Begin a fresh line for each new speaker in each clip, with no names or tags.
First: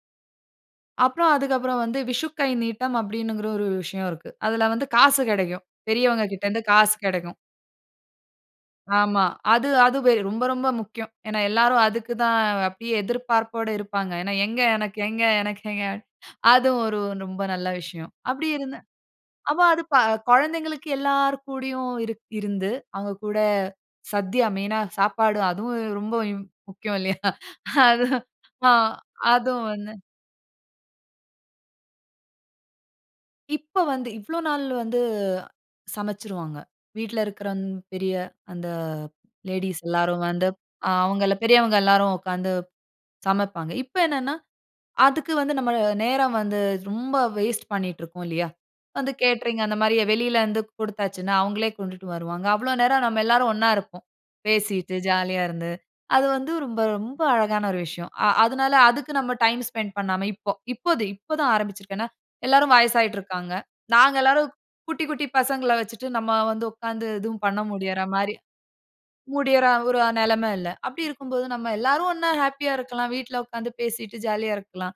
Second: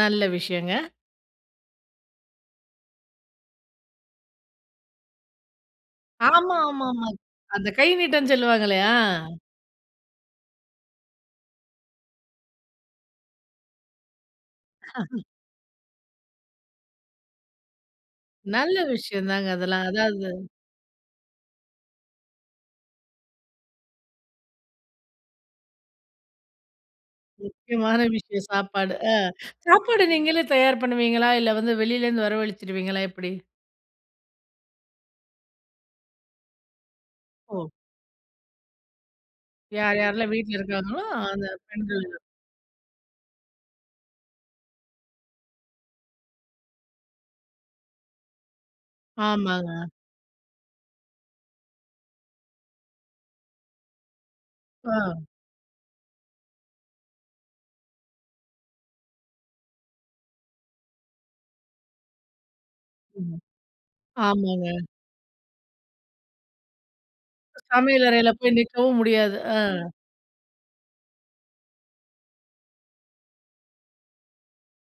நல்ல விஷயங்க.
அப்புறம் அதுக்கப்புறம் வந்து விஷுக்கை நீட்டம் அப்படிங்கிற ஒரு விஷயம் இருக்கு. அதில வந்து காசு கெடைக்கும். பெரியவங்ககிட்ட இருந்து காசு
ஆமாம்மாம்மா.
கெடைக்கும்.
அந்த கை நீட்டம்னு சொல்லுவாங்களே? ஆ.
ஆமா. அது, அது ரொம்ப ரொம்ப முக்கியம். ஏனா, எல்லாரும் அதுக்கு தான் அப்படியே எதிர்பார்ப்போட இருப்பாங்க. ஏனா, எங்க எனக்கு எங்க, எனக்கெங்க. அதுவும் ஒரு ரொம்ப நல்ல விஷயம். அப்படி இருந்த
நல்ல விஷயம் தாங்க,
அப்போ அது
அதெல்லாம் அதாவது
கொழந்தைங்களுக்கு எல்லார் கூடையும் இருந்து. அவங்க கூட சத்திய மெயினா சாப்பாடு, அதுவும் ரொம்ப ம் முக்கியம் இல்லையா?
முக்கியமான
அது
விஷயம்
ஆ
சாப்பாடு. ஆ
அதுவும் வந்து
சாப்பாடு நீங்களே தயார் பண்ணுவீங்களா? இல்ல, வந்து வெளியிலேருந்து வரவழிச்சுருவீங்களா எப்டி?
இப்ப வந்து இவ்வளோ நாள் வந்து சமச்சுருவாங்க. வீட்ல இருக்கிறங்
ஓ!
பெரிய அந்த லேடீஸ்
யார்,
எல்லாரும்
யார்லா
வந்து
வீட்ல இருக்காங்களோ,
அவங்கள
அந்த
பெரியவங்க
பெண்கள்.
எல்லாரும் உட்கார்ந்து சமப்பாங்க. இப்ப என்னனென்னா அதுக்கு வந்து, நம்ம நேரம் வந்து ரொம்ப வேஸ்ட் பண்ணீட்டு இருக்கோம் இல்லையா? வந்து கேட்டரிங் அந்த
ஆமாங்க.
மாரி வெளியில வந்து குடுத்தாச்சுன்னா அவங்களே கொண்டுட்டு வருவாங்க. அவ்வளோ நேரம் நம்ம எல்லாரும் ஒன்னா இருப்போம். பேசிட்டு
ஆ.
ஜாலியா இருந்து. அது வந்து ரொம்ப, ரொம்ப அழகான ஒரு விஷயம். அ அதனால அதுக்கு நம்ம டைம் ஸ்பெண்ட் பண்ணாம இப்போ, இப்போ, இப்போ தான் ஆரம்பிச்சுருக்கேன் ஏனா, எல்லாரும் வயசாகிட்டு
ம்.
இருக்காங்க. நாங்க எல்லாரும்
ஆமாங்க.
குட்டி, குட்டி பசங்கள வச்சுட்டு நம்ம வந்து உட்கார்ந்து எதுவும் பண்ண முடியிற
சமையலறையில
மாரி
போய் நிக்கவும் முடியாது. ஆ.
முடியற ஒரு நெலம இல்ல. அப்படி இருக்கும்போது நம்ம எல்லாரும் ஒன்னா ஹேப்பியா இருக்கலாம். வீட்ல உட்கார்ந்து பேசிட்டு ஜாலியா இருக்கலாம்.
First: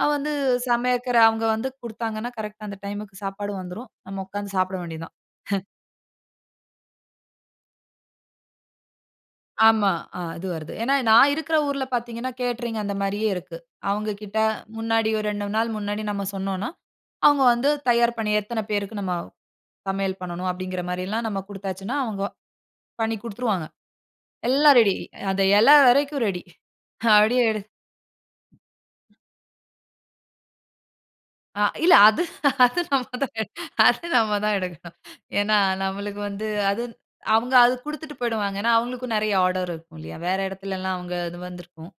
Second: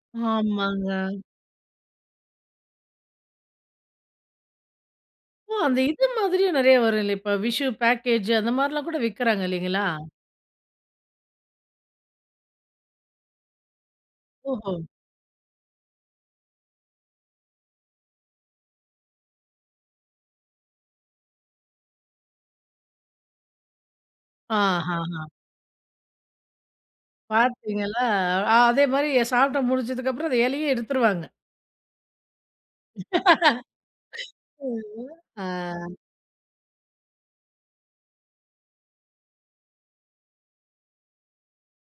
அது வந்து
ஆமாங்க.
சமைக்கிற அவங்க வந்து குடுத்தாங்கன்னா கரெக்ட்டா அந்த டைம்க்கு சாப்பாடு வந்துரும். நம்ம உட்கார்ந்து சாப்பிட வேண்டியது தான்.
ஓ! அந்த இது மாதிரியும் நெறைய வரும் இல்ல. இப்ப விஷு பேக்கேஜ் அந்த மாரிலாம் கூட விக்கிறாங்க இல்லைங்களா?
ஆமா. அது வருது. ஏனா, நான் இருக்கிற ஊர்ல பார்த்தீங்கனா, கேட்டரிங் அந்த மாரியே இருக்கு. அவங்ககிட்ட
ஓஹோ!
முன்னாடி ஒரு 2 நாள் முன்னாடி நம்ம சொன்னோம்னா, அவங்க வந்து தயார் பண்ணி எத்தன பேருக்கு நம்ம சமையல் பண்ணனும் அப்படிங்கிற மாரியெல்லாம் நம்ம குடுத்தாச்சுன்னா, அவங்க பண்ணிக் குடுத்துருவாங்க. எல்லா ரெடி
ஆஹஹா.
அந்த இலை வரைக்கும் ரெடி. ஹப்படியே எடு
பார்த்தீங்களா! அதே மாரி சாப்பிட்டு முடிஞ்சதுக்கப்புறம், அந்த இலையும் எடுத்துருவாங்க.
அ இல்ல. அது, அது நம்ம, அது நம்ம தான் எடுக்கணும்.
ஆ.
ஏனா, நம்மளுக்கு வந்து அது அவங்க அது குடுத்துட்டு போயிடுவாங்க ஏனா, அவங்களுக்கும் நெறைய ஆர்டர் இருக்கில்லையா? வேற இடத்துலல்லாம் அவங்க இது வந்திருக்கும்.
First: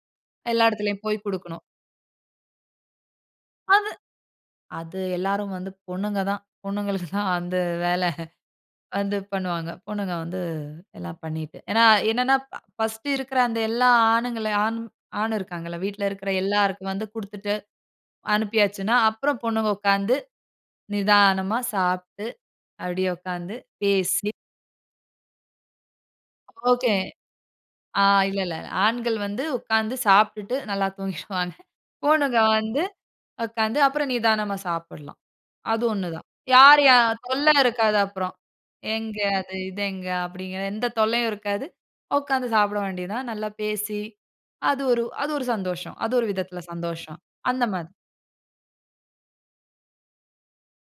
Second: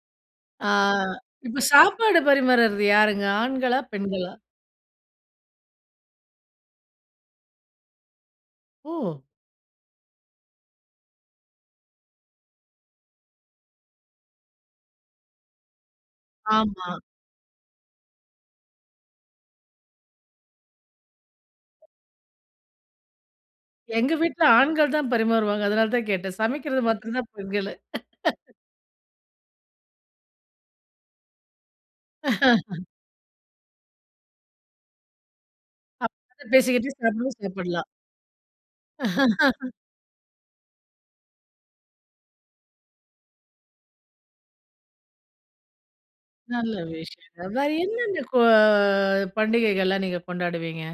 எல்லா
ஆ.
இடத்துலயும் போய்
இப்ப
குடுக்கணும்.
சாப்பாடு பரிமாறது யாருங்க ஆண்களா,
அது
பெண்களா?
அது எல்லாரும் வந்து பொண்ணுங்க தான் பொண்ணுங்களுக்கு தான் அந்த வேலை வந்து
ஓ!
பண்ணுவாங்க. பொண்ணுங்க வந்து எல்லாம் பண்ணிட்டு ஏனா, என்னன்னா ஃபர்ஸ்ட் இருக்கிற அந்த எல்லா ஆணுங்கள, ஆண் ஆண் இருக்காங்கல்ல வீட்டில இருக்கிற எல்லாருக்கும்
ஆமா.
வந்து குடுத்துட்டு அனுப்பியாச்சுன்னா, அப்புறம் பொண்ணுங்க உட்காந்து நிதானமா சாப்ட்டு. அப்படியே உட்காந்து
எங்க
பேசி
வீட்ல ஆண்கள் தான் பரிமாறுவாங்க. அதனால, தான் கேட்டேன். சமைக்கிறது
ஓகே
மாத்ற தான் பெண்களு.
ஆ இல்ல, இல்ல. ஆண்கள் வந்து உட்கார்ந்து சாப்பிட்டுட்டு நல்லா தூங்கிருவாங்க. பொண்ணுக வந்து உட்கார்ந்து அப்புறம் நிதானமா சாப்பிடலாம். அது ஒன்னு தான்.
அப்
யார்
பேசிக்கிட்டே
யார்
சாப்பிடணும்னா
தொல்ல
சாப்பிடலாம்.
இருக்காது அப்புறம். எங்க அது இது எங்க அப்படிங்கிற எந்த தொல்லையும் இருக்காது. உக்காந்து சாப்பிட வேண்டியது தான். நல்லா பேசி அது ஒரு, அது ஒரு சந்தோஷம். அது ஒரு விதத்தில
நல்ல
சந்தோஷம்,
விஷயங்க.
அந்த
வேற
மாரி.
என்னென்ன கோ பண்டிகைகள்லாம் நீங்க கொண்டாடுவீங்க?